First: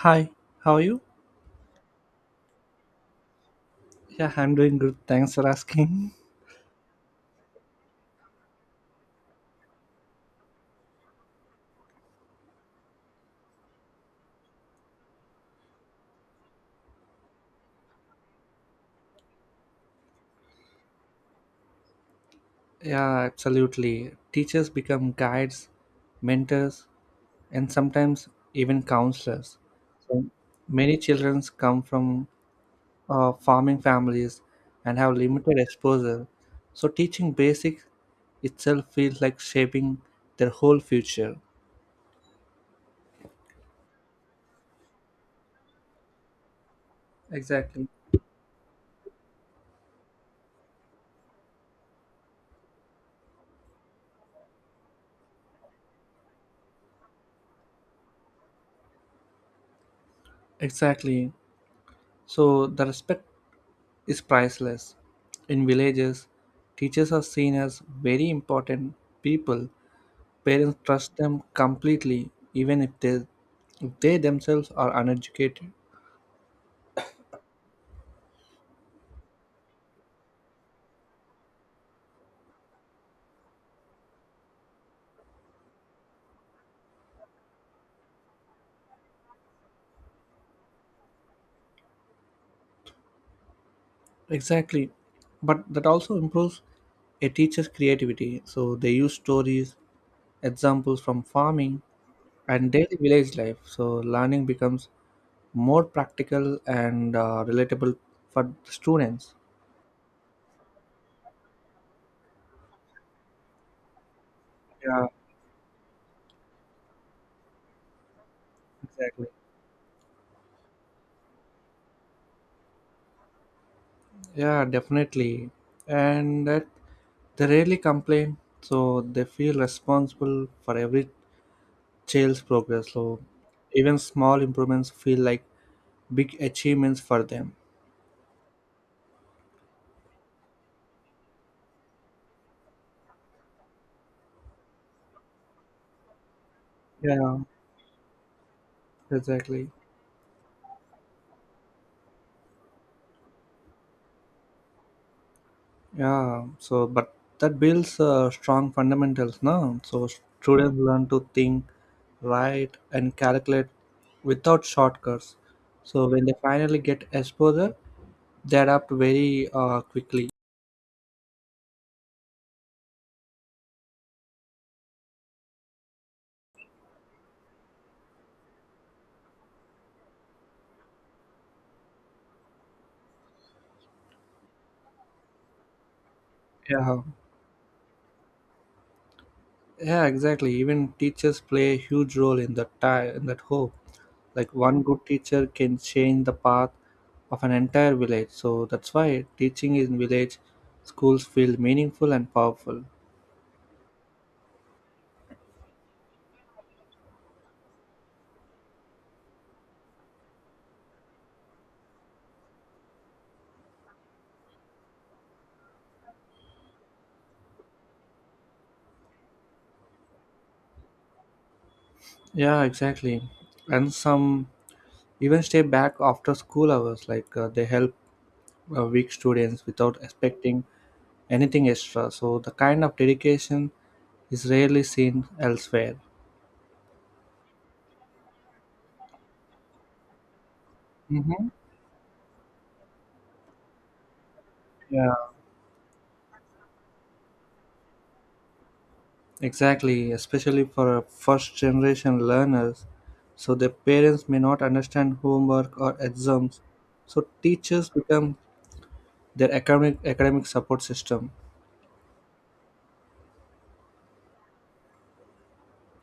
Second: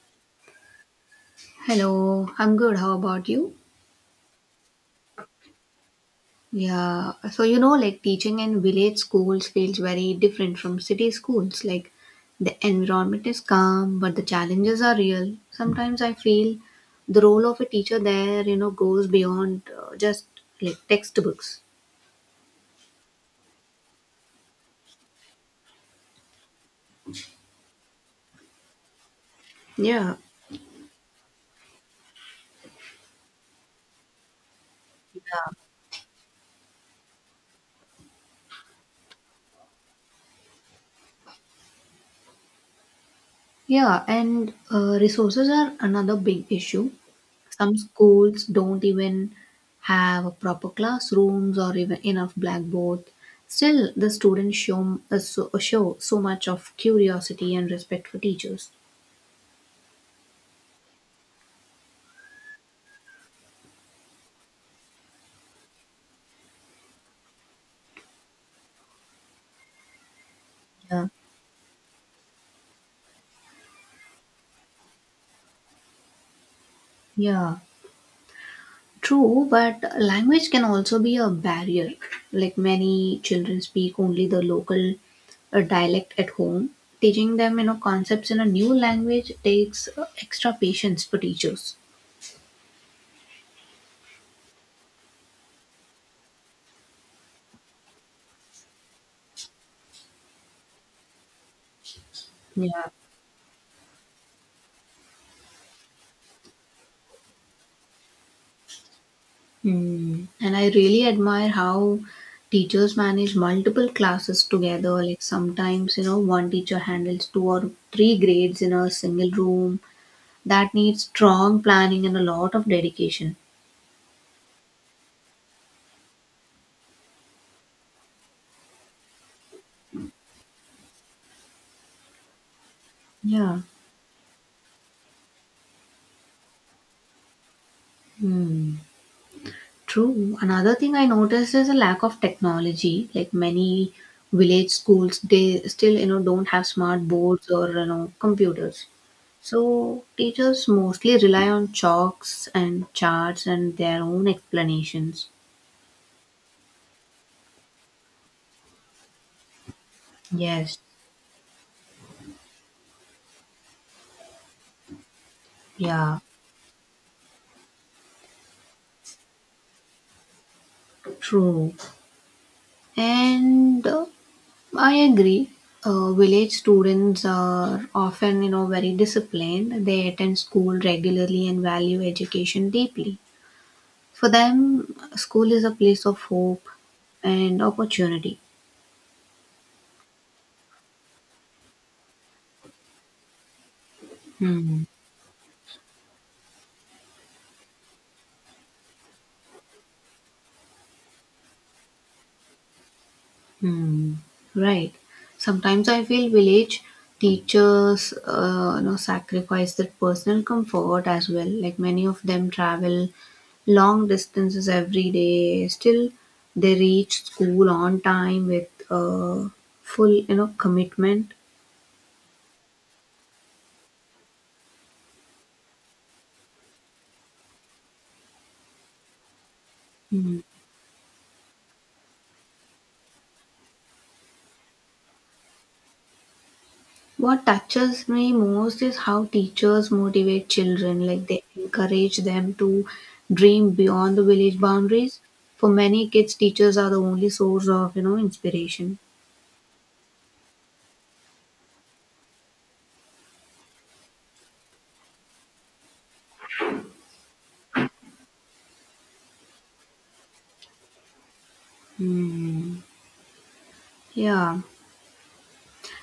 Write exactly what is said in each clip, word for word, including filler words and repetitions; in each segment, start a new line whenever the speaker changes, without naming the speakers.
Hi, how are you?
Hello, I'm good. How about you?
Yeah, I'm doing good. Thanks for asking.
Yeah, so you know, like teaching in village schools feels very different from city schools. Like the environment is calm, but the challenges are real. Sometimes I feel the role of a teacher there, you know, goes beyond uh, just like textbooks.
Yeah, absolutely. Teachers become guides, mentors, and sometimes even counselors.
Yeah.
So many children come from uh, farming families and have limited exposure. So teaching basics itself feels like shaping their whole future.
Yeah, and uh, resources are another big issue. Some
Exactly.
schools don't even have proper classrooms or even enough blackboard. Still, the students show, uh, so, uh, show so much of curiosity and respect for teachers.
Exactly. So the respect is priceless. In villages, teachers are seen as very important people. Parents
Yeah.
trust them completely, even if they, if they themselves are uneducated.
Yeah, true, but language can also be a barrier. Like many children speak only the local uh, dialect at home. Teaching them, you know, concepts in a new language takes uh, extra patience for teachers.
Exactly. But that also improves a teacher's creativity. So they use stories, examples from farming and
Yeah.
daily village life. So learning becomes more practical and uh, relatable for the students.
Mm. And I really admire how teachers manage multiple classes together.
Yeah,
Like sometimes, you know, one teacher handles two or three grades in a
exactly.
single room. That needs strong planning and a lot of dedication.
Yeah, definitely. And that they rarely complain, so they feel responsible for every child's progress. So
Yeah.
even small improvements feel like big achievements for them.
Hmm. True. Another thing I noticed is a lack of technology. Like many village schools, they still, you know, don't have smart
Yeah,
boards or, you know, computers.
exactly.
So teachers mostly rely on chalks and charts and their own explanations.
Yeah, so but that builds uh, strong fundamentals now. So students
Yes,
learn to think, write, and calculate without shortcuts. So
yeah,
when they finally get exposure, they adapt very uh, quickly.
true. And uh, I agree. Uh, village students are often, you know, very disciplined. They attend school regularly and value education deeply. For them, school is a place of hope
Yeah.
and opportunity.
Yeah, exactly. Even teachers play a huge role in that ti in that hope. Like
Hmm.
one good teacher can change the path of an entire village. So that's why teaching in village schools feel meaningful and powerful.
Hmm. Right. Sometimes I feel village teachers, uh, you know, sacrifice their personal comfort as well. Like many of them travel long distances every day. Still, they reach school on time with uh, full, you know, commitment.
Yeah, exactly. And some even stay back after school hours. Like uh, they help uh, weak students without expecting anything extra. So the kind of dedication is rarely seen elsewhere.
What touches me most is how teachers motivate children, like they
Mm-hmm.
encourage them to dream beyond the village
Yeah.
boundaries. For many kids, teachers are the only source of, you know, inspiration.
Exactly, especially for uh, first generation learners. So their parents may not understand homework or exams. So teachers become their academic academic support system.
Hmm. Yeah.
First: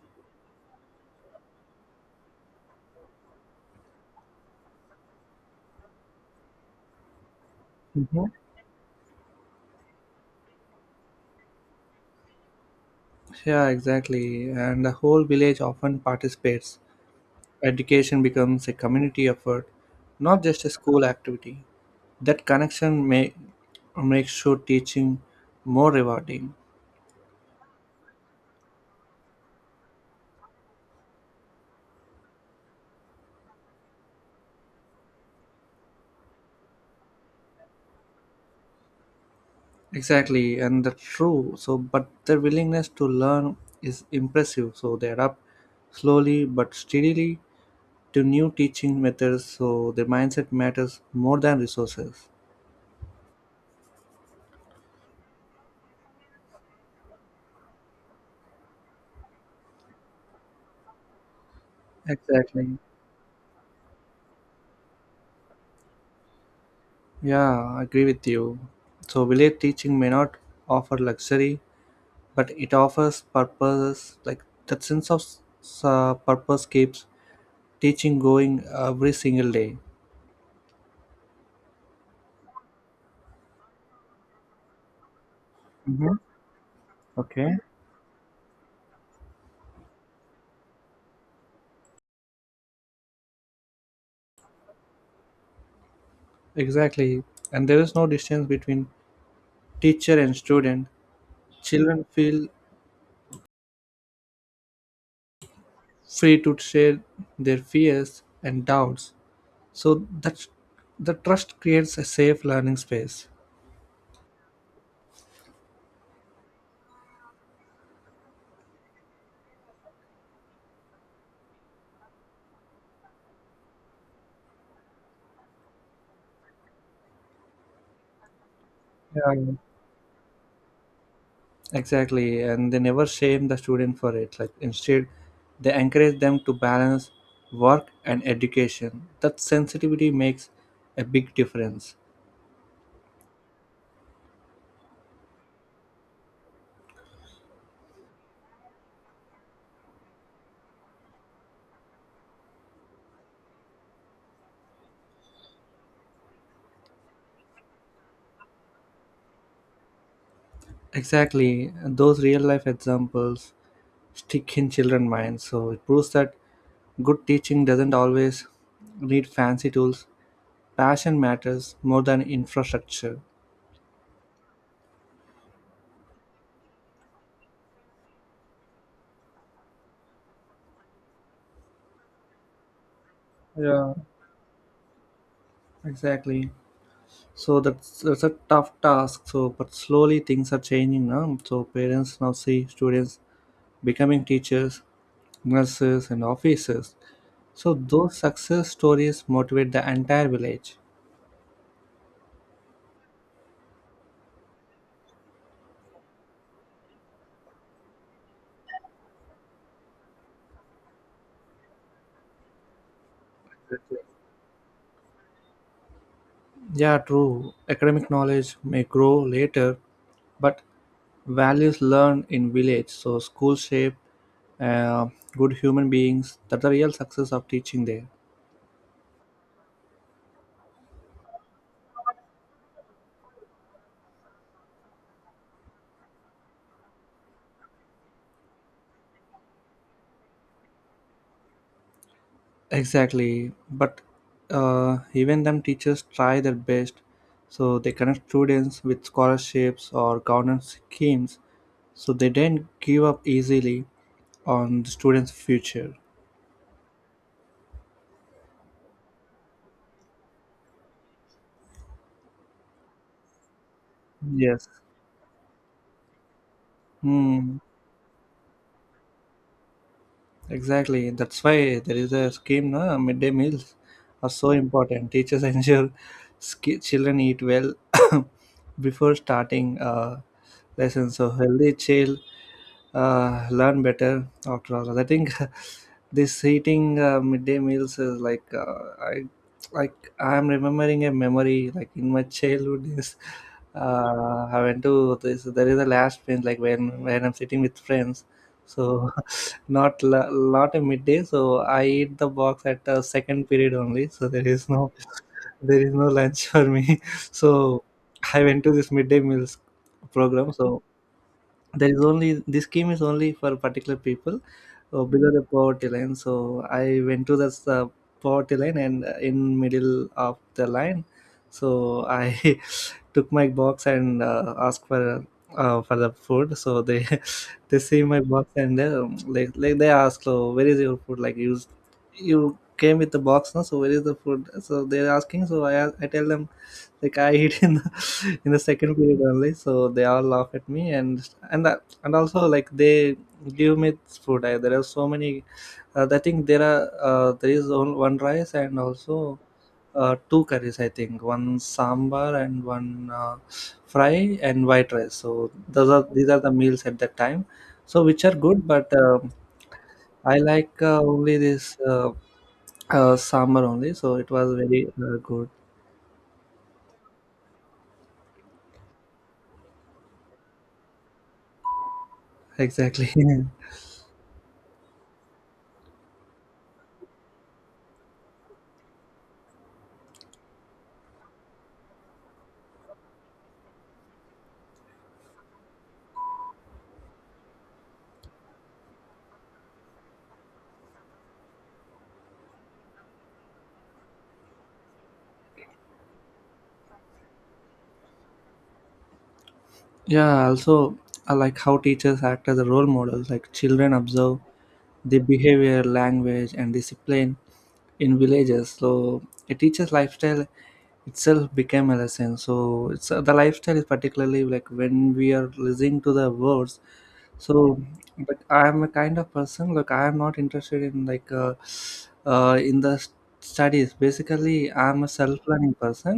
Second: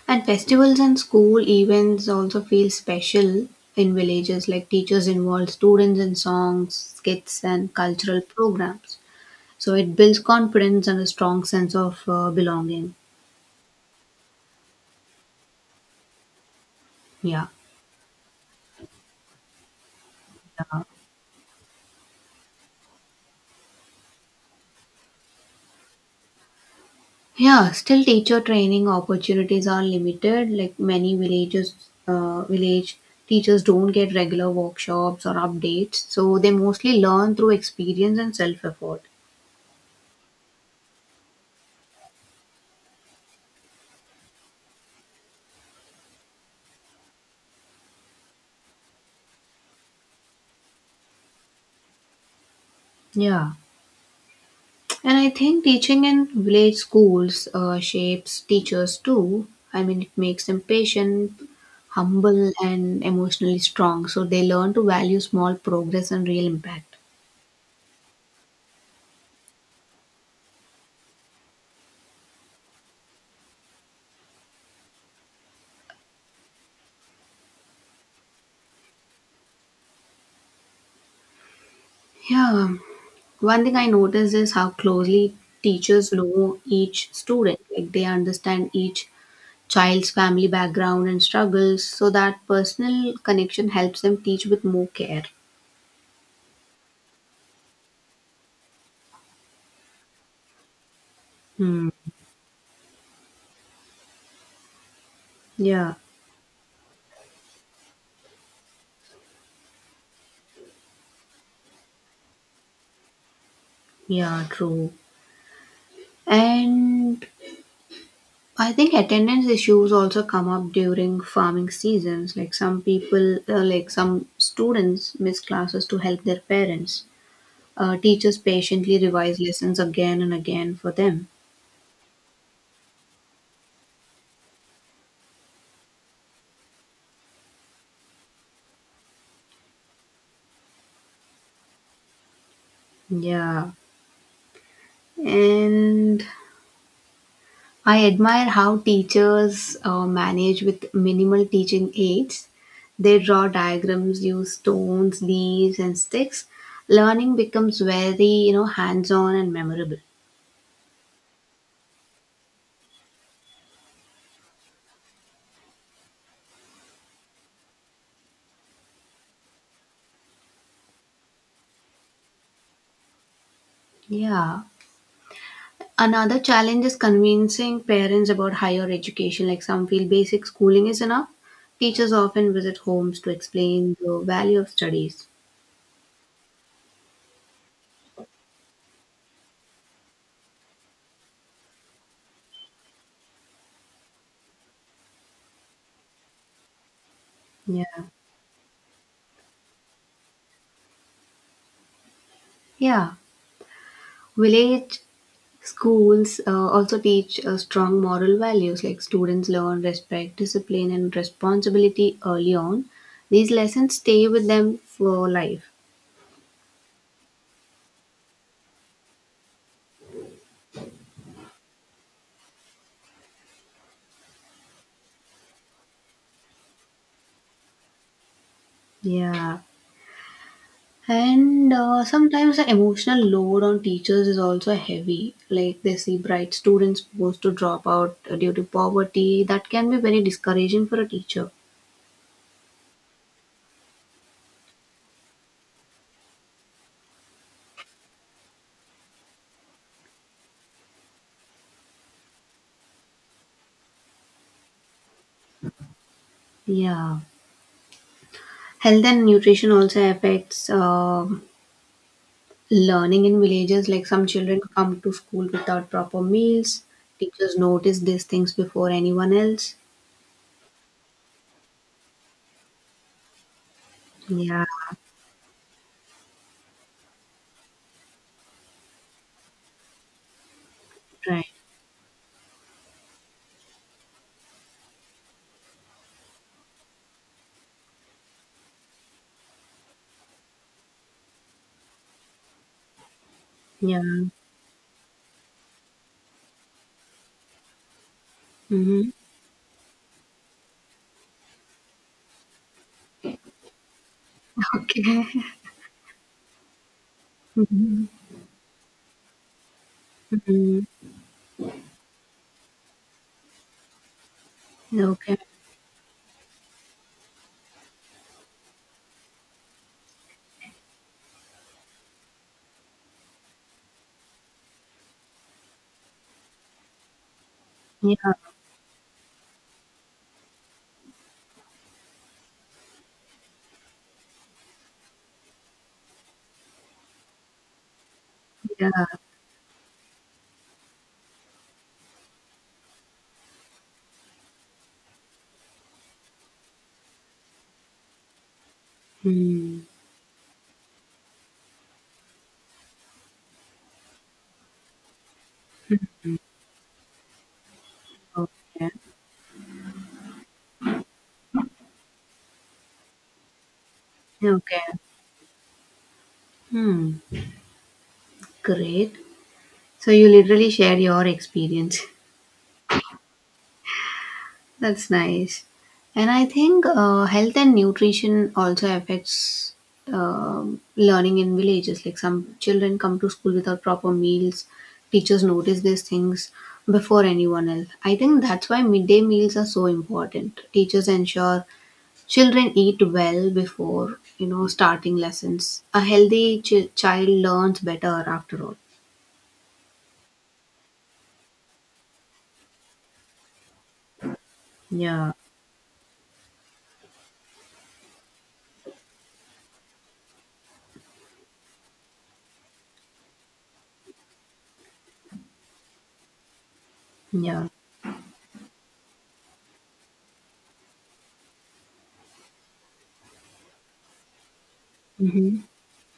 And festivals and school events also feel special in villages, like teachers involve students in songs, skits, and cultural
Mhm.
programs. So it builds confidence and a strong sense of uh, belonging.
Yeah, exactly. And the whole village often participates.
Yeah.
Education becomes a community effort, not just a school activity. That connection may make sure teaching more rewarding.
Yeah, still teacher training opportunities are limited. Like many villages, uh, village teachers don't get regular workshops or updates, so they mostly learn through experience and self effort.
Exactly, and that's true. So, but their willingness to learn is impressive. So they adapt slowly but steadily to new teaching methods. So their mindset matters more than resources.
Yeah, and I think teaching in village schools uh, shapes teachers too. I mean, it makes them patient, humble,
Exactly.
and emotionally strong, so they learn to value small progress and real impact.
Yeah, I agree with you. So village teaching may not offer luxury, but it offers purpose. Like that sense of s- uh, purpose keeps teaching going every single day.
Yeah. One thing I noticed is how closely teachers
Mm-hmm.
know each
Okay.
student. Like they understand each child's family background and struggles, so that personal connection helps them teach with more care.
Exactly. And there is no distance between teacher and student,
Hmm.
children feel
Yeah,
free to share their fears and doubts. So that's the trust creates a safe learning space.
yeah, true. And I think attendance issues also come up during farming seasons. Like some people, uh, like some students miss classes to help their parents. Uh, teachers patiently revise
Yeah,
lessons again and again for them.
exactly. And they never shame the student for it. Like instead, they encourage them to balance work and education. That sensitivity makes a big difference.
Yeah. And I admire how teachers uh, manage with minimal teaching aids. They draw diagrams, use stones, leaves, and sticks. Learning becomes very, you know, hands-on and memorable.
Exactly, and those real life examples stick in children's minds. So it proves that good teaching doesn't always need fancy tools. Passion matters more than infrastructure.
Yeah. Another challenge is convincing parents about higher education. Like some feel basic schooling is enough. Teachers often visit homes to
Yeah.
explain the value of studies.
Exactly. So that's, that's a tough task. So, but slowly things are changing now. So parents now see students becoming teachers, nurses, and officers. So
Yeah.
those success stories motivate the entire village.
Yeah. Village schools uh, also teach uh, strong moral values like students learn respect, discipline, and responsibility early on. These lessons stay with them for life.
Yeah, true. Academic knowledge may grow later, but values learned in village, so school shape uh, good human beings. That's the real success of teaching there.
Yeah. And uh, sometimes the emotional load on teachers is also heavy. Like they see bright students supposed to drop out due to poverty. That can be very discouraging for a teacher.
Exactly, but uh, even them teachers try their best, so they connect students with scholarships or governance schemes, so they don't give up easily on the students' future.
Yeah. Health and nutrition also affects uh, learning in villages, like some children
Yes.
come to school without proper meals. Teachers
Hmm.
notice these things before anyone else.
Exactly. That's why there is a scheme. No? Midday meals are so
Yeah,
important. Teachers ensure sk- children eat well before starting uh, lessons. So
right.
healthy child uh, learn better after all. I think this eating uh, midday meals is like uh, I like I'm remembering a memory like in my childhood days.
Yeah.
Uh, I went to this. There is a last bench like when when I'm sitting with friends.
Mm-hmm.
So not la- not a midday. So I eat the box at the second period only. So there is no
Okay.
there is no lunch for me. So
Mm-hmm.
I went to this midday meals program.
Hmm.
So there is only this scheme is only for particular people uh, below
Okay.
the poverty line so I went to this uh, poverty line and uh, in middle of the line so I took my box and uh, asked for uh, for the food. So they they see
Yeah.
my box and they, um, like like they ask, so where is your food? Like you s- you came with the box, no? So where is the food? So they're asking. So I ask- I tell them like I eat in the in the
Yeah.
second period only. So they all laugh at me and and that, and also like they give me food. I, there are so many. Uh, I think there are uh, there is on- one rice and also
Mm.
uh, two curries, I think, one sambar and one uh, fry and white rice. So those are these are the meals at that time. So which are good,
Okay.
but um I like uh, only this uh, uh, sambar only. So it was
Okay.
very uh, good.
Hmm. Great. So you literally share your experience.
Exactly.
That's nice. And I think uh, health and nutrition also affects um learning in villages. Like some children come to school without proper meals. Teachers notice these things before anyone else. I think that's why midday meals are so important. Teachers ensure children eat well before you know starting lessons. A healthy ch- child learns better after all.
Yeah. Also, I like how teachers act as a role models. Like children observe the
Yeah,
behavior, language, and discipline in villages. So a teacher's lifestyle itself became a lesson so it's uh, the lifestyle is particularly like when we are listening to the words
yeah.
so but I am a kind of person. Look, I am not interested in like uh, uh, in the s- studies basically I am a
Mm-hmm.
self-learning person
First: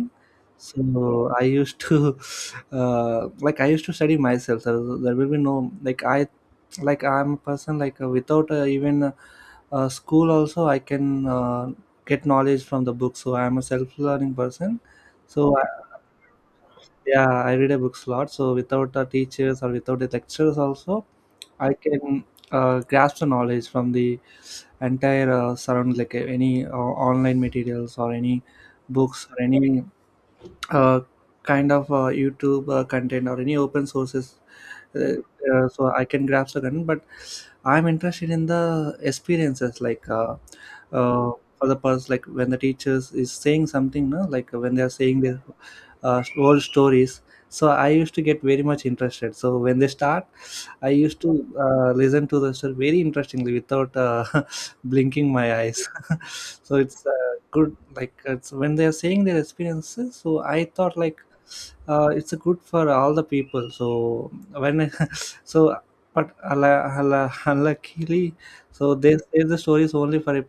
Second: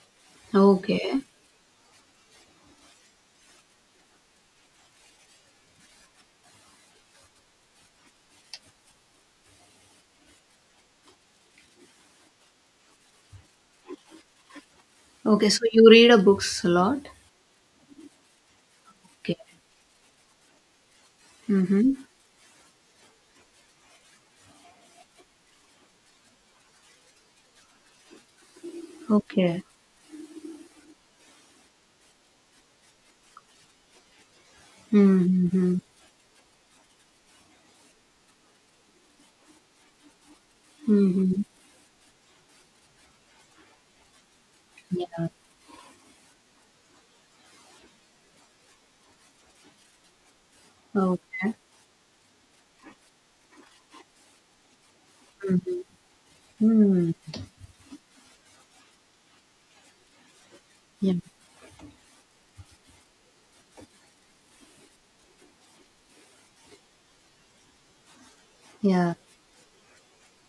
so
Okay.
I used to uh, like I used to study myself so there will be no like i like I'm a person like uh, without uh, even uh, uh, school also I can uh, get knowledge from the book so I am a self-learning person so
Okay. So
I,
you read a books a lot.
yeah I read a books a lot so without the teachers or without the lectures also I
Mhm.
can uh, grasp the knowledge from the entire uh, surround like uh, any uh, online materials or any books or
Okay.
any uh, kind of uh, youtube uh, content or any open sources uh, uh,
Mhm.
so I can grasp the content. But I'm interested in the experiences, like uh, uh,
Mhm.
for the person, like when the teachers is saying something, no, like uh, when they are saying
Yeah.
their uh, whole stories. So I used to get very much interested. So when they start, I used to
Okay.
uh, listen to the story very interestingly without uh, blinking my
Mhm.
eyes. So it's uh,
Mm.
good, like it's when they are saying their experiences. So I thought
Yeah.
like uh, it's a good for all the people so when I- so but ala- ala- unluckily so
Yeah.
they say the stories only for a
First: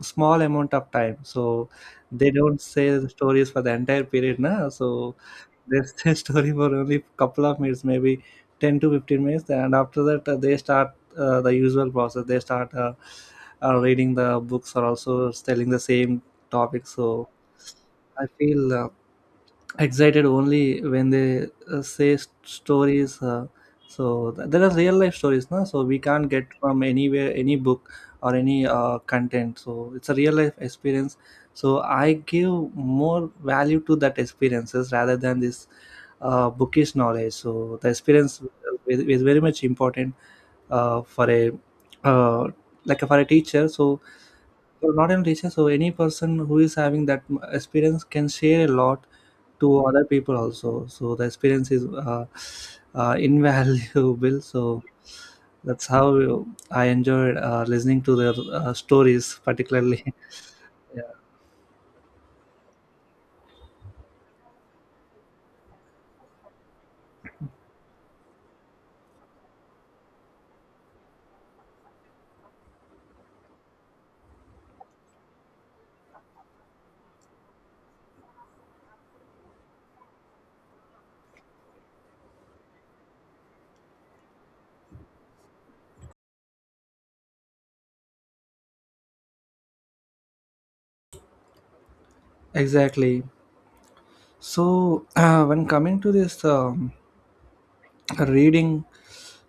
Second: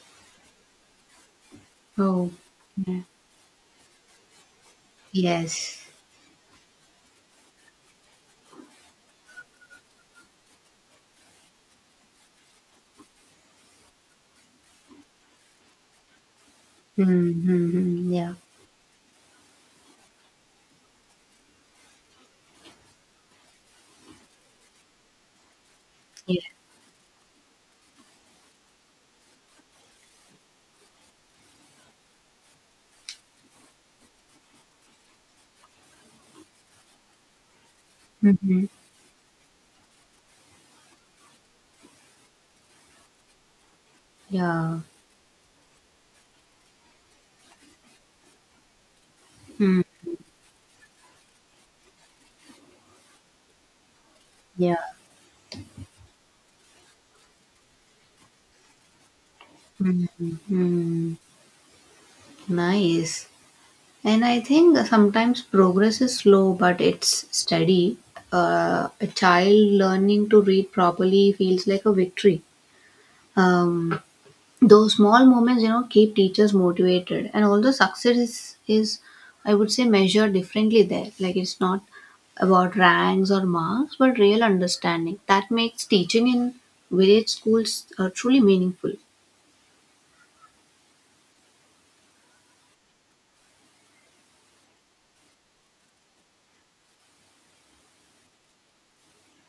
small amount of time so
Oh,
they don't say
yeah.
the stories for the entire period na so
Yes.
they say story for only couple of minutes maybe ten to fifteen minutes and after that uh, they start uh, the usual process they start uh, uh, reading the books or also telling the same topic
Mm,
so
mhm.
I
Yeah.
feel uh, excited only when they uh, say s- stories uh, so th- there are real life stories na. So we can't
Yeah.
get from anywhere any book or any uh, content so it's a real life experience so I give more value to that experiences rather than this uh, bookish knowledge so the experience
Mhm.
is, is very much important uh, for a uh, like for a teacher so
Yeah.
for not only teacher so any person who is having that experience can share a lot to
Mm.
other people also so the experience is uh, uh, invaluable
Yeah.
so that's how I enjoyed uh, listening to their uh, stories particularly yeah,
Mm. Nice. And I think sometimes progress is slow, but it's steady. Uh, a child learning to read properly feels like a victory. Um, those small moments you know keep teachers motivated, and although success is, is I would say measured differently there, like it's not about ranks or marks but real understanding that makes teaching in village schools uh, truly meaningful.
exactly so when coming to this um, reading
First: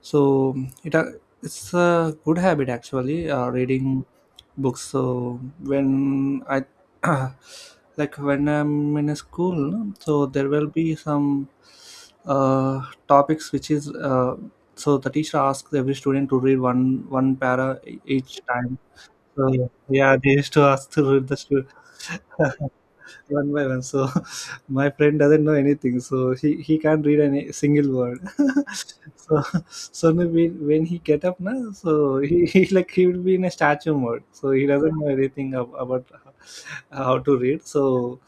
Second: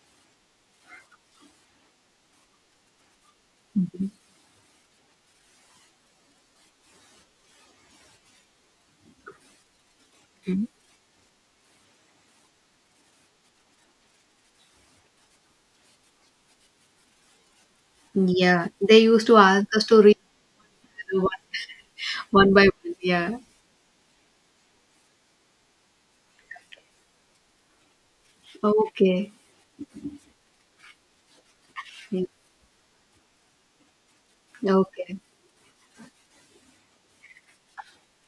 so it uh, it's a good habit actually uh, reading books so when I like when I'm in a school no, so there
Mhm.
will be some uh, topics which is uh, so the teacher asks every student to read one one para e- each
Yeah,
time
they used to
so
ask us to
yeah
read
they used to ask to read the
one,
student
one by one. Yeah.
one by one. So my friend doesn't know anything, so he, he can't read any single word.
Okay.
So so no, when, when he get up now, so
Yeah.
he, he like he will be in a statue mode. So he doesn't know
Okay,
anything ab- about how to read. So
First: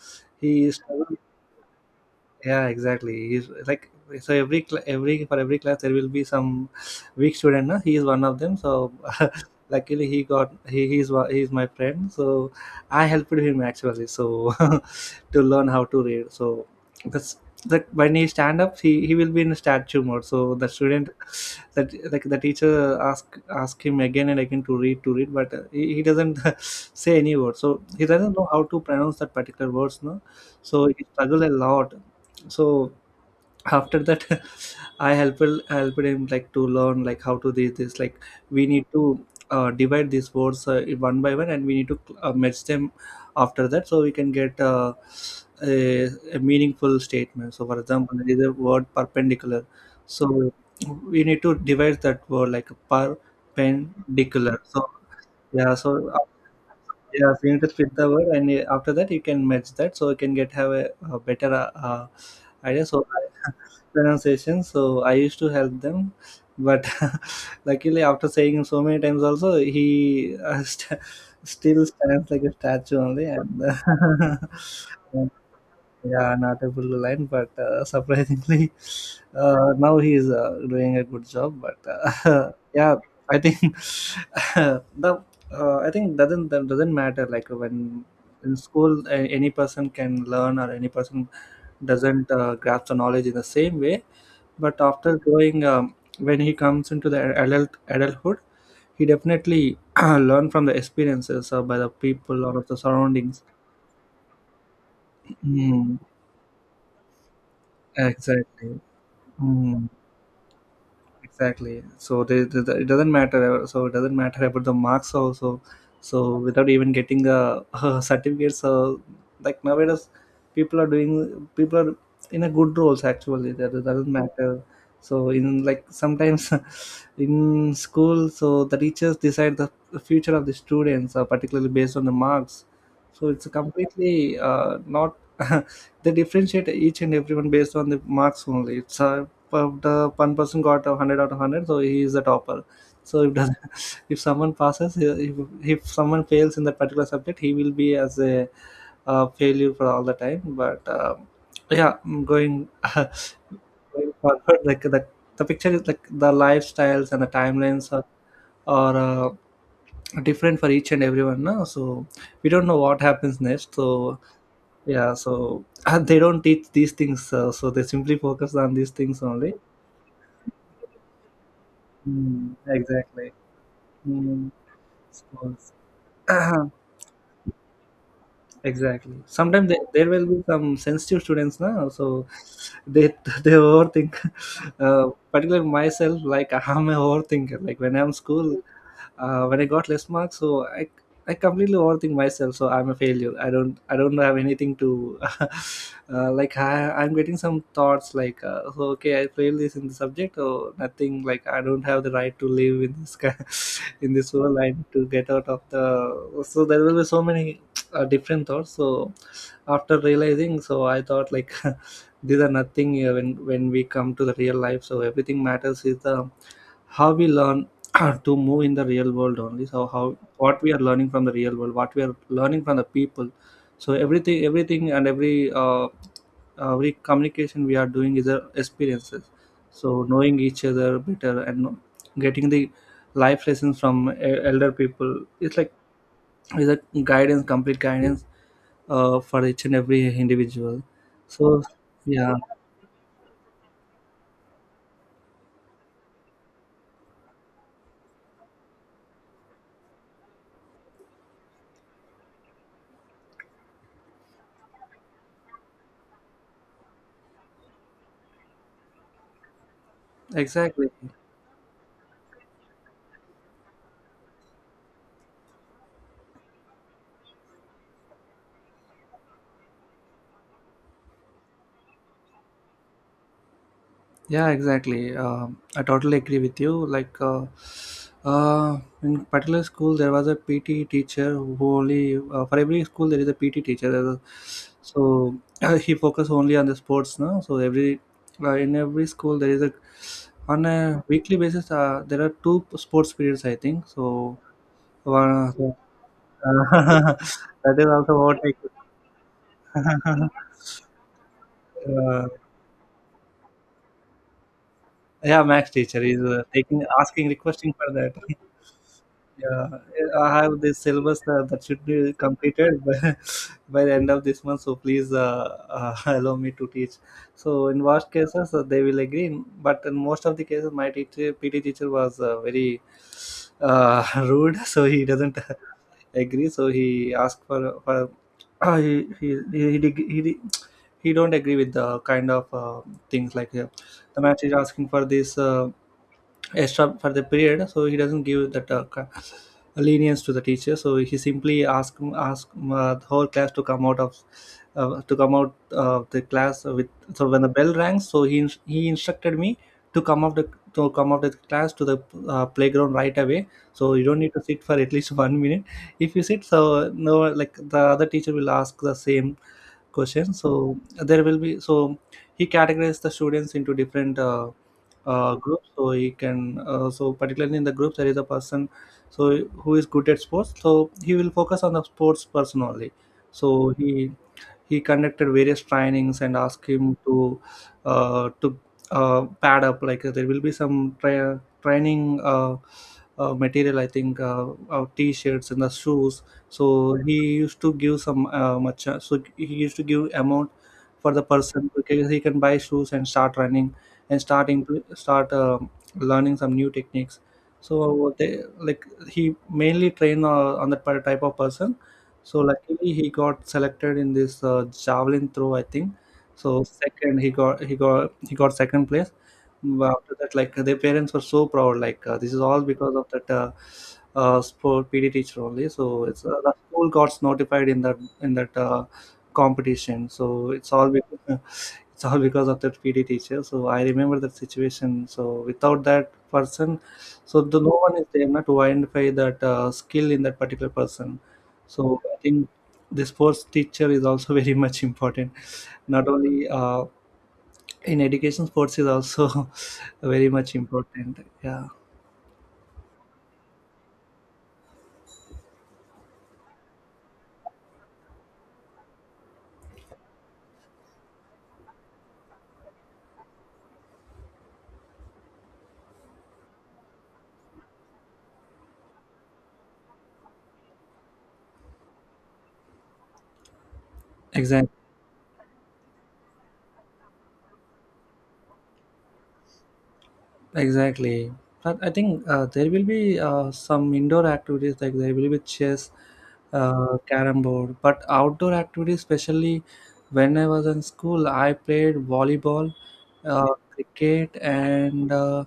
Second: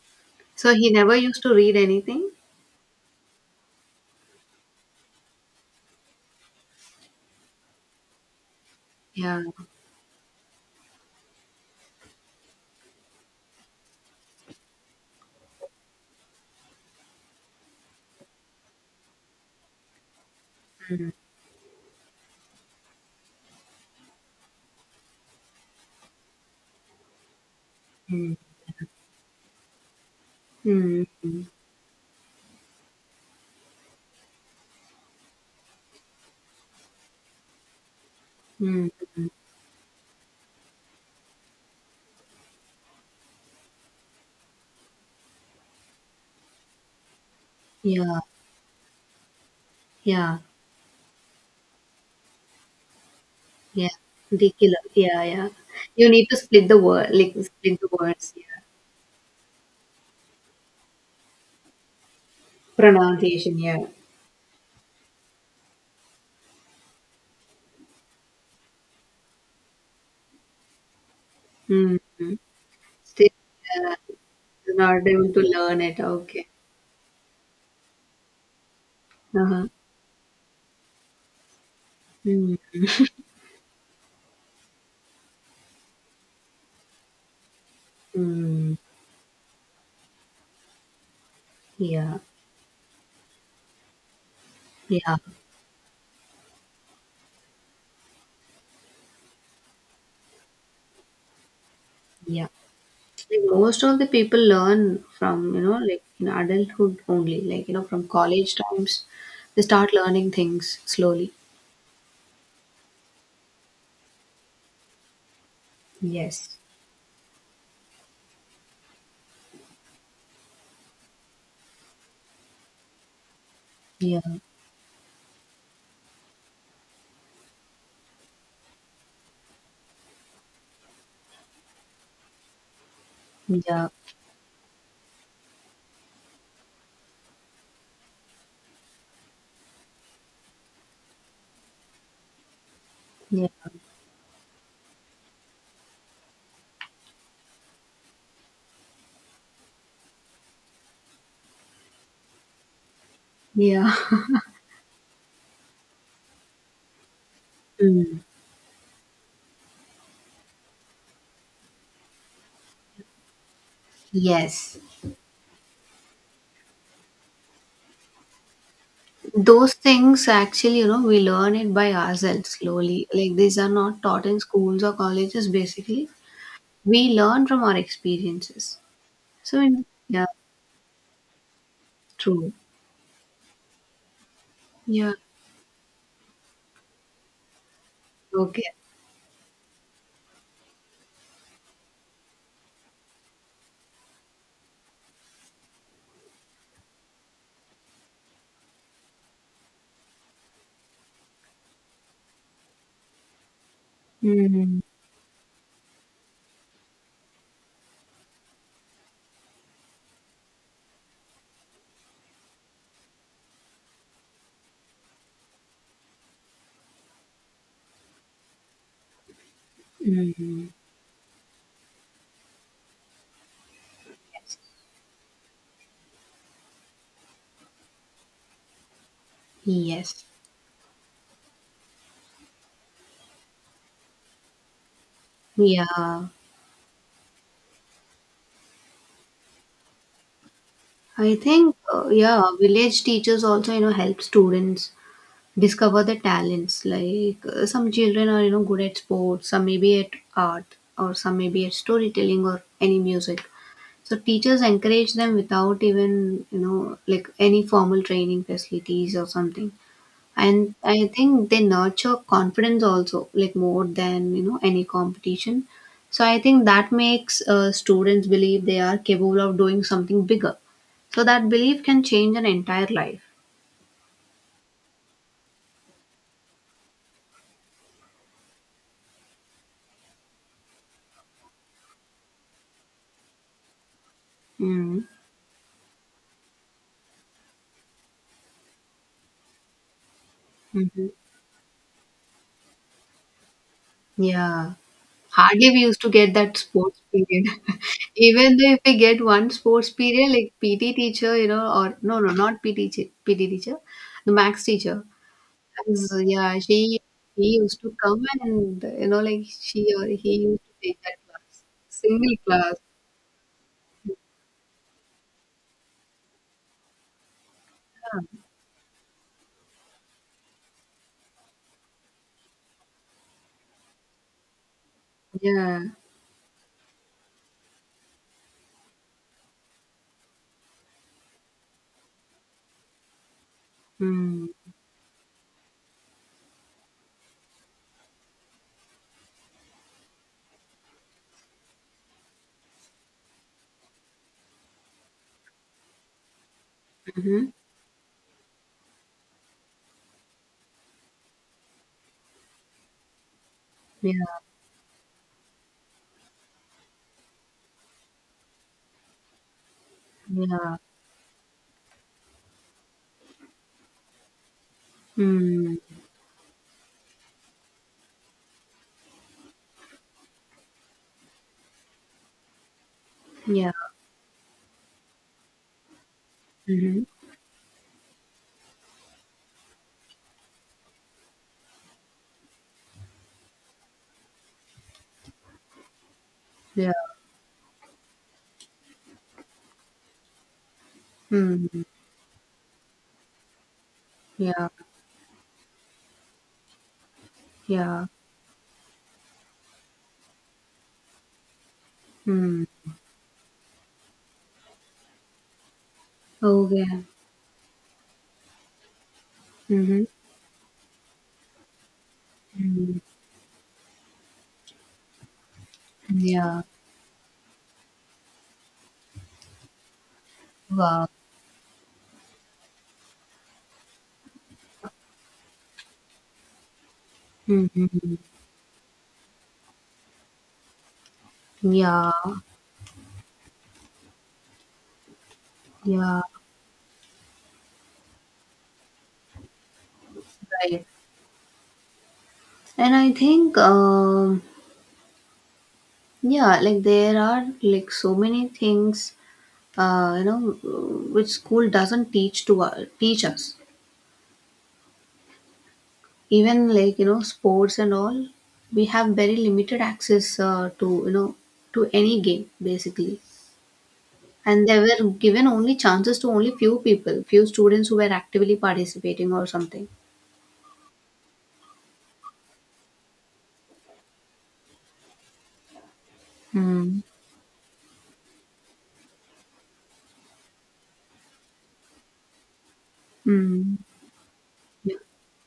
he
so
is
he never used to read anything.
yeah, exactly. He's like so every cl- every for every class there will be some weak student. No? He is one of them. So
Yeah.
luckily he got he he's wa- he's my friend. So I helped him actually. So to learn how to read. So that's that when he stand up he, he will be in statue mode. So the student that, like the teacher ask ask him again and again to read to read but uh, he, he doesn't say any word, so he
Mm.
doesn't know how to pronounce that particular words, no? So he struggled
Mm.
a lot. So after that, I helped helped him, like, to learn, like, how to do this. Like we need
Mm.
to uh, divide these words uh, one by one, and we need to uh, merge them after that, so we can get uh, a, a meaningful statement. So for example,
Yeah,
there is a word, perpendicular.
yeah.
So we need to divide that word, like
Yeah,
perpendicular.
ridiculous.
So
Yeah, yeah.
yeah. So
You need to split the word, like
yeah, you need to
split the
split the word,
words.
and
Yeah.
uh, after that you can match that, so you can get, have a, a better uh, uh, idea. So I-
Pronunciation, yeah.
pronunciation. So I used to help them. But luckily, after saying so many times, also he uh, st- still stands
Mm-hmm.
like a statue only.
Still,
And
uh, not able
and
to learn it.
yeah,
Okay.
not able to line. But uh, surprisingly,
Uh-huh.
uh, now he is uh, doing a good job. But uh,
Mm.
yeah, I think, the uh, I think, doesn't that doesn't matter, like when in
Hmm.
school, a- any person can learn, or any person
Yeah,
doesn't uh, grasp the knowledge in the same way. But
yeah,
after growing, um, when he comes into the adult adulthood, he definitely learn from the experiences, or by the people,
yeah.
or of the
Like
surroundings.
most of the people learn from, you know
Mm,
like in adulthood only. Like, you know from college
exactly.
times, they start learning things slowly.
Exactly, so they, they, they- it doesn't matter. So it doesn't matter about the marks also, so
Yes.
without even getting a, a certificate. So like, nowadays, people are doing people are in a good roles, actually. That that doesn't
Yeah,
matter. So, in like, sometimes, in school, so the teachers decide the future of the students, uh, particularly based on the marks. So it's
yeah,
completely uh, not they differentiate each and everyone based on the marks only. It's uh, but the one person got a one hundred out of one hundred, so he is the topper. So if
yeah,
does, if someone passes if, if someone fails in that particular subject, he will be as a uh, failure for all the time. But um yeah, mm, going
yeah.
going forward, like the, the picture is, like the lifestyles and the timelines are,
Mm.
are uh, different for each and everyone, no? So we don't know what happens next. So
Yes.
yeah. So they don't teach these things, uh, so they simply focus on these things only.
Those things actually, you know we learn it by ourselves
Mm,
slowly,
exactly.
like these are not taught in
Mm,
schools or
of
colleges
course.
basically. We learn from our experiences.
Exactly.
So
Sometimes
in-
there, there will
yeah,
be some sensitive students now, so
true.
they they overthink. Uh,
Yeah.
particularly myself, like, I'm a overthinker. Like, when I'm school,
Okay.
uh, when I got less marks, so I I completely overthink myself. So I'm a failure. I don't I don't have anything to uh, like. I, I'm getting some thoughts, like, uh, so okay, I failed this in the subject or nothing. Like, I don't have the right to live in this ki- in this world. I
Mm.
need to get out of the. So there will be so many uh, different thoughts. So after realizing, so I thought like. These are nothing, uh, when when we come to the real life, so everything matters is the how we learn to move in the real world only. So how, what
Mm.
we are learning from the real world, what we are learning from the people, so everything, everything and every uh, every communication we are doing is uh, experiences. So
Yes.
knowing each other better, and know- getting the life lessons from e- elder people, it's like,
Yeah,
is a guidance, complete guidance uh, for each and every individual.
I
So
think, uh,
yeah,
yeah, village teachers also, you know help students discover their talents, like uh, some children are, you know good at sports, some maybe at art, or some maybe at storytelling or any music. So teachers encourage them without even, you know, like any formal training facilities or something. And
exactly.
I think they nurture confidence also, like more than, you know, any competition. So I think that makes uh, students believe they are capable of doing something bigger. So that belief can change an entire life.
Yeah, exactly. Um I totally agree with you. Like, uh, uh, in particular school, there was a P T teacher who only, uh, for every school, there is a P T teacher. There's a-
Mm-hmm.
So he focused only on the sports, no? So every, uh, in every school, there is a, on a
Mm-hmm.
weekly basis, Uh, there are two sports periods, I think. So
Yeah.
one, uh,
Hardly we used to get that sports period.
that is also what I.
Even though if we get one sports
could-
period, like P T teacher, you know, or no,
uh,
no, not P T teacher, P T teacher, the max teacher.
yeah, Max teacher
As,
is uh,
yeah,
taking
she
asking
he
requesting
used
for
to
that.
come and, you know, like
Yeah,
she or
I
he
have
used to
this
take that
syllabus, uh, that
class,
should be
single class.
completed, by, by the end of this month. So please, uh, uh, allow me to teach. So in worst
Huh?
cases, uh, they will agree. But in most of the cases, my teacher, P T teacher, was uh, very uh, rude. So he doesn't
Yeah.
agree. So he asked for for he, he he he he he don't agree with the kind of uh, things, like uh, the match
Mm.
is asking for this. Uh, extra for the period, so he doesn't give that uh, ca- lenience to the teacher. So he simply ask ask uh, the whole class to come out of, uh, to come out of the class with. So when
Mm-hmm.
the bell rang, so he ins- he instructed me to come out the, to come out the class to the uh, playground right away. So you
Yeah.
don't need to sit for at least one minute. If you sit, so no, like the other teacher will ask the same question,
Yeah.
so there will be. So he categorized the students into different uh, uh, groups,
Mm.
so he can uh, so particularly in the group, there is a person, so who is good at sports. So he will focus on the sports person only. So
Yeah.
he he conducted various trainings and asked him
Mm-hmm.
to uh, to uh, pad up. Like, uh, there will be some tra- training, uh, uh, material, I think, uh, uh, t-shirts and the shoes.
Yeah.
So he used to give some, uh, much. uh, So he used to give amount for the person,
Mm.
because he can buy shoes and start running and starting
Yeah.
to start um learning some new techniques.
Yeah.
So they, like, he mainly trained uh, on that type of person. So
Mm.
luckily, he got selected in this uh, javelin throw, I think. So
Okay.
second, he got he got he got second place. But
Mm-hmm.
after that, like, their parents were so proud. Like, uh, this is all because
Mm.
of that, uh, uh, sport P D teacher only. So it's uh, the
Yeah.
school got notified in that, in that uh, competition. So it's all
Wow.
because, it's all because of that P D teacher. So I remember that situation. So without that person, so the, no one is
Mhm.
there, not to identify that uh, skill in that particular person. So
Yeah,
I think the sports teacher is also, very much important. Not
yeah,
only, uh, in education, sports is also, very much
right.
important. Yeah,
And I think, um, yeah, like there are like so many things, uh, you know, which school doesn't teach to uh, teach us. Even, like, you know, sports and all, we have very limited access uh, to you know to any game basically. And
exactly.
they were given only chances to only few people, few students who were actively participating or something.
Exactly. But I think, uh, there will be uh, some indoor activities, like there will be chess, uh,
Hmm.
carom board. But outdoor activities, especially when I was in school, I played volleyball, uh,
Mm.
cricket,
Yeah.
and uh,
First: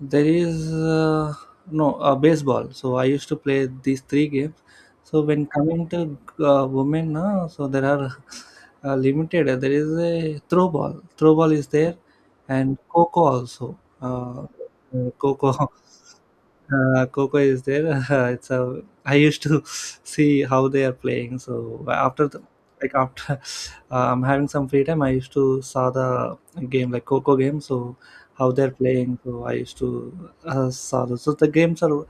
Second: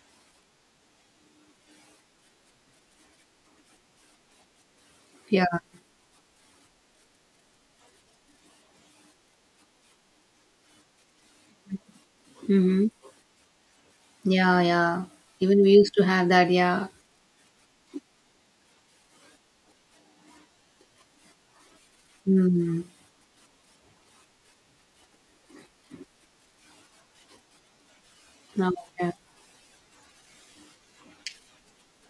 there is uh, no uh, baseball. So I used to play these three games. So
Yeah.
when coming to uh, women, uh, so there are, uh, limited. There is a throw ball. Throw ball is there, and
Mm-hmm.
coco also, uh,
Yeah, yeah.
uh, Coco.
Even we used to have that, yeah.
Uh, Coco is there. Uh, it's a. I used to see how they are playing. So after the,
Hmm.
like after uh, I'm having some free time, I used to saw the game, like Coco game. So how
Now,
they're
yeah.
playing. So I used to uh, saw those. So the games are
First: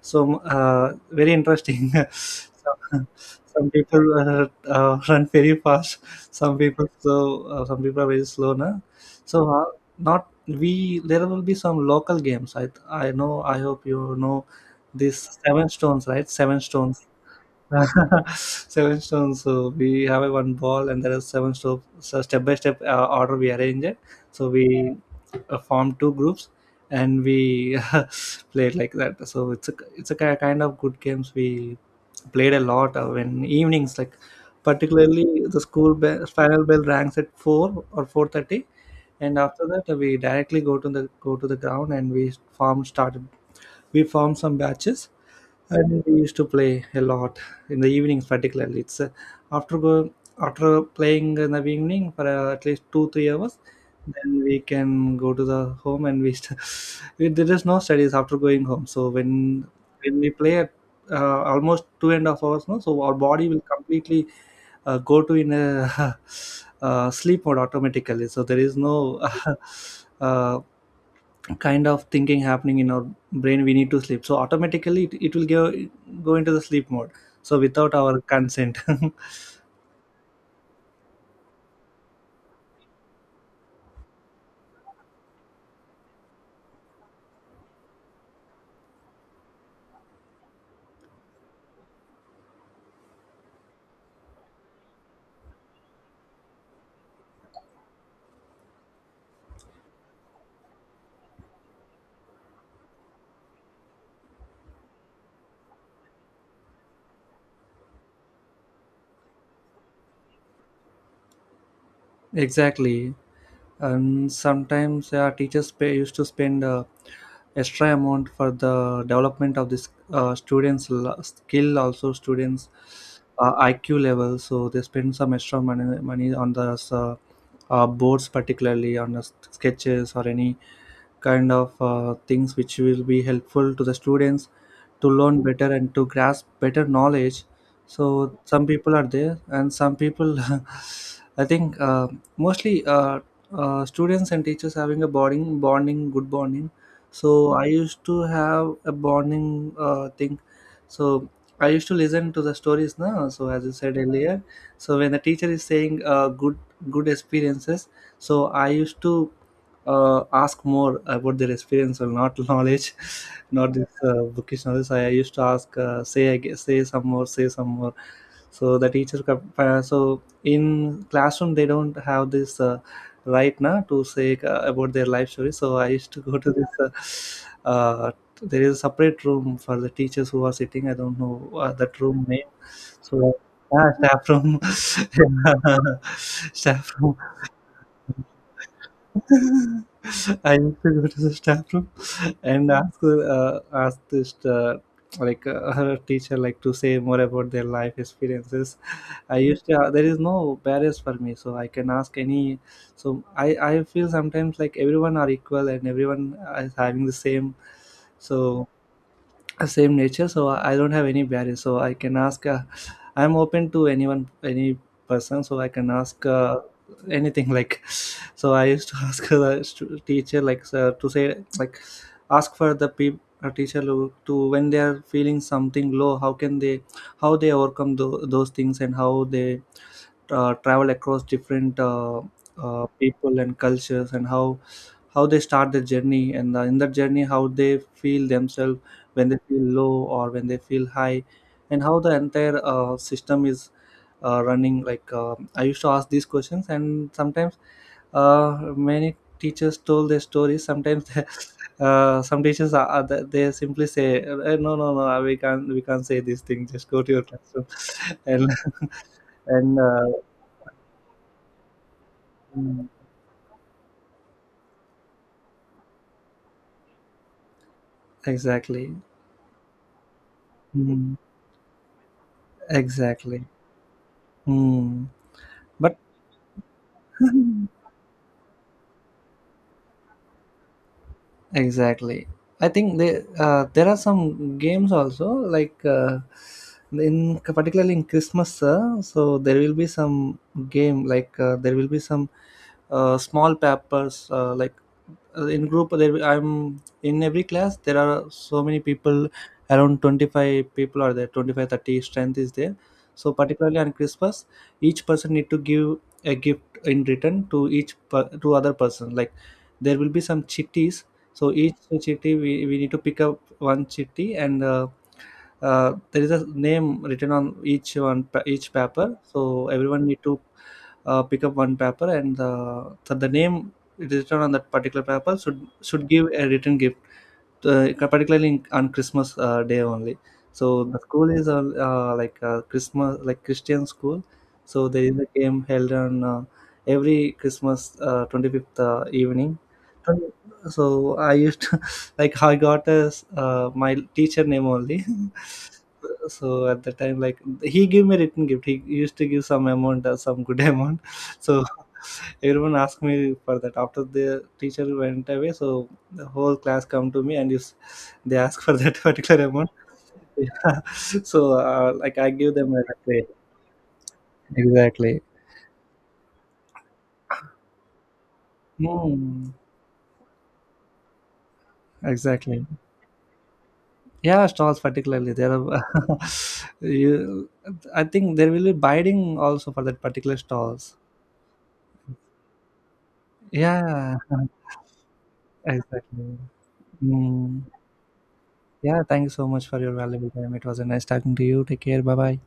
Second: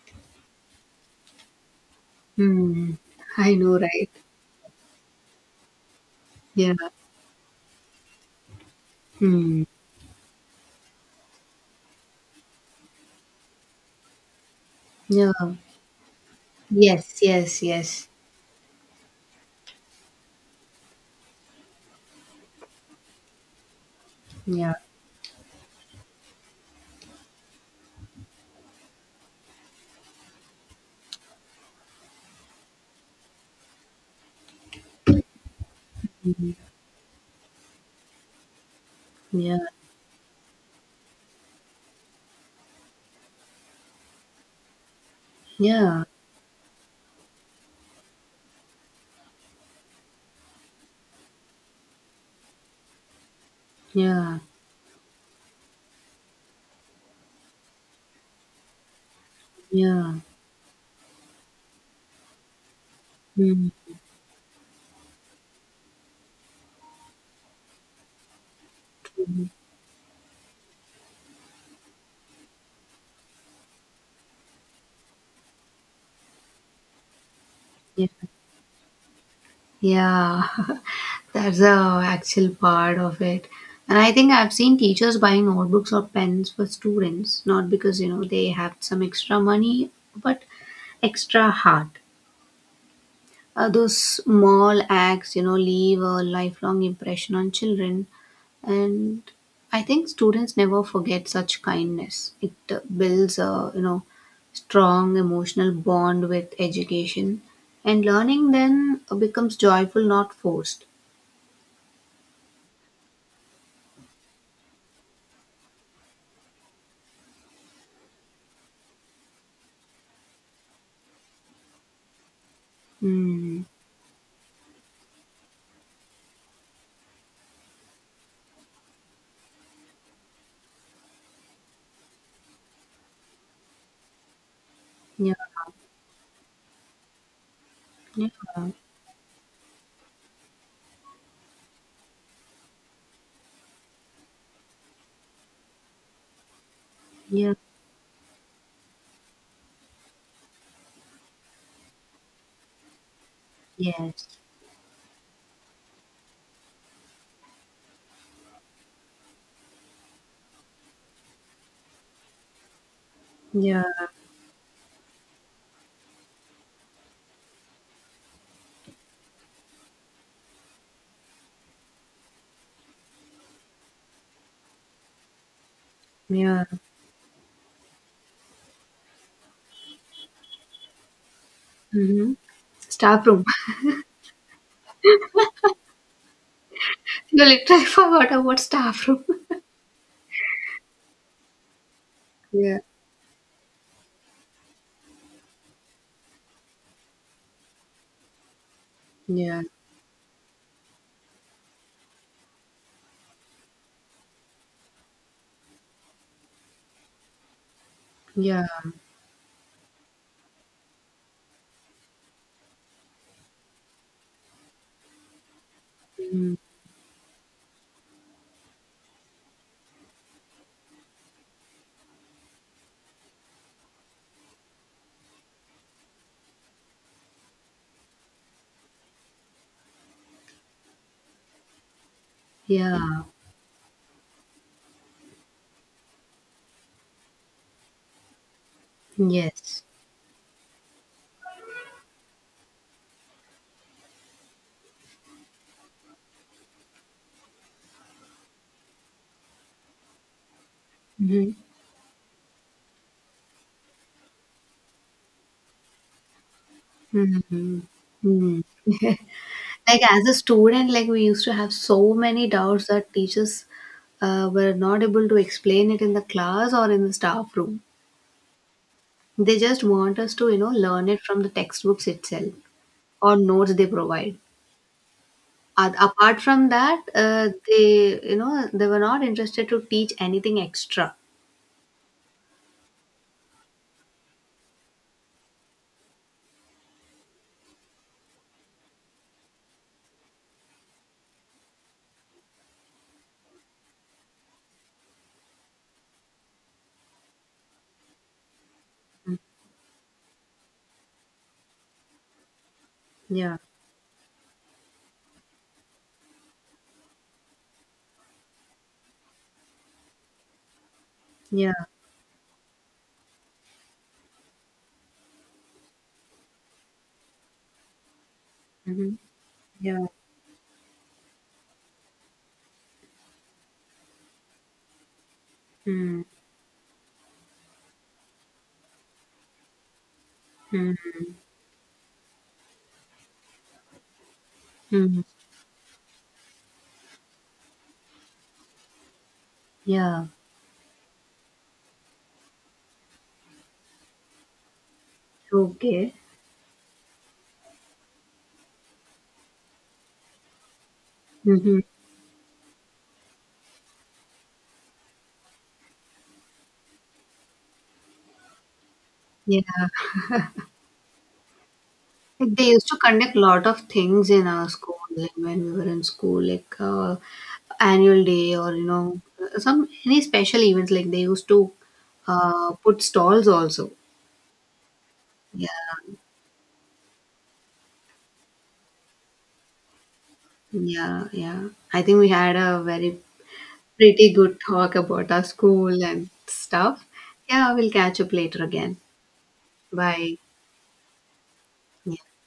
so uh, very interesting.
Hmm.
some,
I
some
know,
people
right?
uh, uh, run very fast. Some
Yeah.
people so uh, some people are very slow. Na? So
Hmm.
uh, not, we, there will be some local games. I I know. I hope you know
Yeah.
this seven stones, right? Seven stones.
Yes, yes, yes.
Seven stones. So we have a one ball, and there are seven stones. So step by step, uh, order, we arrange it. So
Yeah.
we, uh, form two groups, and we, play it like that. So it's a it's a ki- kind of good games we played a lot, uh, when evenings, like, particularly the school bell, final bell ranks at four or four thirty, and
Yeah.
after that, uh, we directly go to the go to the ground, and we form started we formed some batches, and
Yeah.
we used to play a lot in the evenings, particularly. It's uh, after go After playing in the evening for uh, at least two three hours,
Yeah.
then we can go to the home. And we. St- we there is no studies after going home. So when
Yeah.
when we play at uh, almost two and a half hours, no, so our body will
Hmm.
completely uh, go to in a, uh, sleep mode automatically. So there is no
Mm.
uh, kind of thinking happening in our brain. We need to sleep, so automatically it, it will go go into the sleep mode so without
Yeah.
our consent.
Yeah. That's the actual part of it. And I think I've seen teachers buying notebooks or pens for students, not because, you know, they have some extra money, but extra heart. Uh, those small acts, you know, leave a lifelong impression on children. And I think students never forget such kindness. It uh, builds a, you know, strong emotional bond with education. And learning then becomes joyful, not forced.
exactly. And sometimes, yeah, teachers pay, used to spend uh, extra amount for the development of this uh, students l- skill also, students' uh,
Hmm.
IQ level. So they spend some extra money money on the uh, uh, boards, particularly on the sketches or any kind of uh, things which will be helpful to the students to
Yeah.
learn better and to grasp better knowledge.
Yeah.
So some people are there and some people. I think uh, mostly uh, uh, students and teachers having a bonding bonding good bonding. So
Yeah.
I used to have a bonding uh, thing. So I used to listen to the stories. Now, so as you said
Yes.
earlier, so when the teacher is saying uh, good good experiences, so I used to uh, ask more about their experience or not knowledge, not
Yeah.
this uh, bookish knowledge. I, I used to ask, uh, say, I guess, say some more, say some more. So the teacher, cap- uh, so in classroom they don't have this uh, right now to say uh, about their life story. So I used to go to
Yeah.
this. Uh, uh, there is a separate room for the teachers who are sitting. I don't know uh, that room
Mm-hmm.
name.
Staff
So
room.
yeah, staff room, yeah, staff room.
You literally forgot about staff room.
I used to go to the staff room and
Yeah.
ask uh, ask this uh, like uh, her teacher like to say more about their life experiences. I
Yeah.
used to, uh, there is no barriers for me, so I can ask any. So I I feel sometimes like everyone are equal and everyone is having the same.
Yeah.
So uh, same nature, so i I don't have any barrier, so I can ask, uh, I'm open to anyone, any person, so I can ask
Mm.
uh, anything, like. So I used to ask the stu- teacher like uh, to say like, ask for the people teacher to, to when they are feeling something low, how can they, how they overcome tho- those things and how they uh, travel across different uh, uh,
Yeah.
people and cultures, and how how they start their journey and uh, in that journey how they feel themselves when they feel
Yes.
low or when they feel high, and how the entire uh, system is uh, running. Like uh, I used to ask these questions. And sometimes uh, many teachers told their stories. Sometimes
Mhm.
uh, some teachers are, are the- they simply say, "Eh, no no no, we can't we can't say this thing, just go to your classroom."
Mhm.
and
Mm.
and
Like, as a student, like we used to have so many
uh,
doubts that teachers uh, were not able to explain it in the class or in the staff room.
exactly.
They just want us to, you know, learn
Mm.
it from the textbooks itself or
Exactly.
notes they provide.
Mm.
A-
But
apart from that, uh, they, you know, they were not interested to teach anything extra.
exactly. I think they, uh, there are some games also, like uh, in particularly in Christmas, uh, so there will be some game, like uh, there will be some uh, small papers, uh, like uh, in group there, I'm in every class there are so many people,
Mm.
around twenty five people are there. Twenty five thirty strength is there. So
Yeah.
particularly on Christmas, each person need to give a gift in return to each per- to other person. Like there will be some chitties, so
Yeah.
each chitty, we, we need to pick up one chitty, and uh, uh, there is a name written on each one pa- each paper,
Mhm.
so everyone
Yeah.
need to uh, pick up one paper, and uh, the, the name it is written on that particular paper, should should
Mm.
give a written gift uh, particularly on Christmas uh, day only. So the
Mm.
school is uh, uh, like uh, Christmas, like Christian school. So there is
Mm.
a game held on uh, every Christmas uh, twenty fifth uh, evening.
Yeah.
So so I used to, like I got as uh, my teacher name only.
Okay.
so at the time, like he gave me written gift. He used to give some amount, uh, some good amount. So
Mm-hmm.
everyone asked me for that after the teacher went away. So the whole class come to me and if they ask for that particular
Yeah,
amount, yeah. So uh, like I give
like they
them a
used to
grade.
conduct lot of things in our school,
Exactly.
like when we were in school, like uh, annual day, or you know
Hmm.
some any special events. Like they used to
Exactly.
uh, put stalls also.
Yeah, stalls particularly there
Yeah,
are, you, I think there will be bidding also for that particular stalls.
yeah, yeah. I think we had a very
Yeah.
pretty good talk about our school and
exactly.
stuff.
Hmm.
Yeah, we'll catch up later again.
Yeah, thank you so much for your valuable
Bye.
time. It was a nice talking to you. Take care. Bye
Yeah.
bye.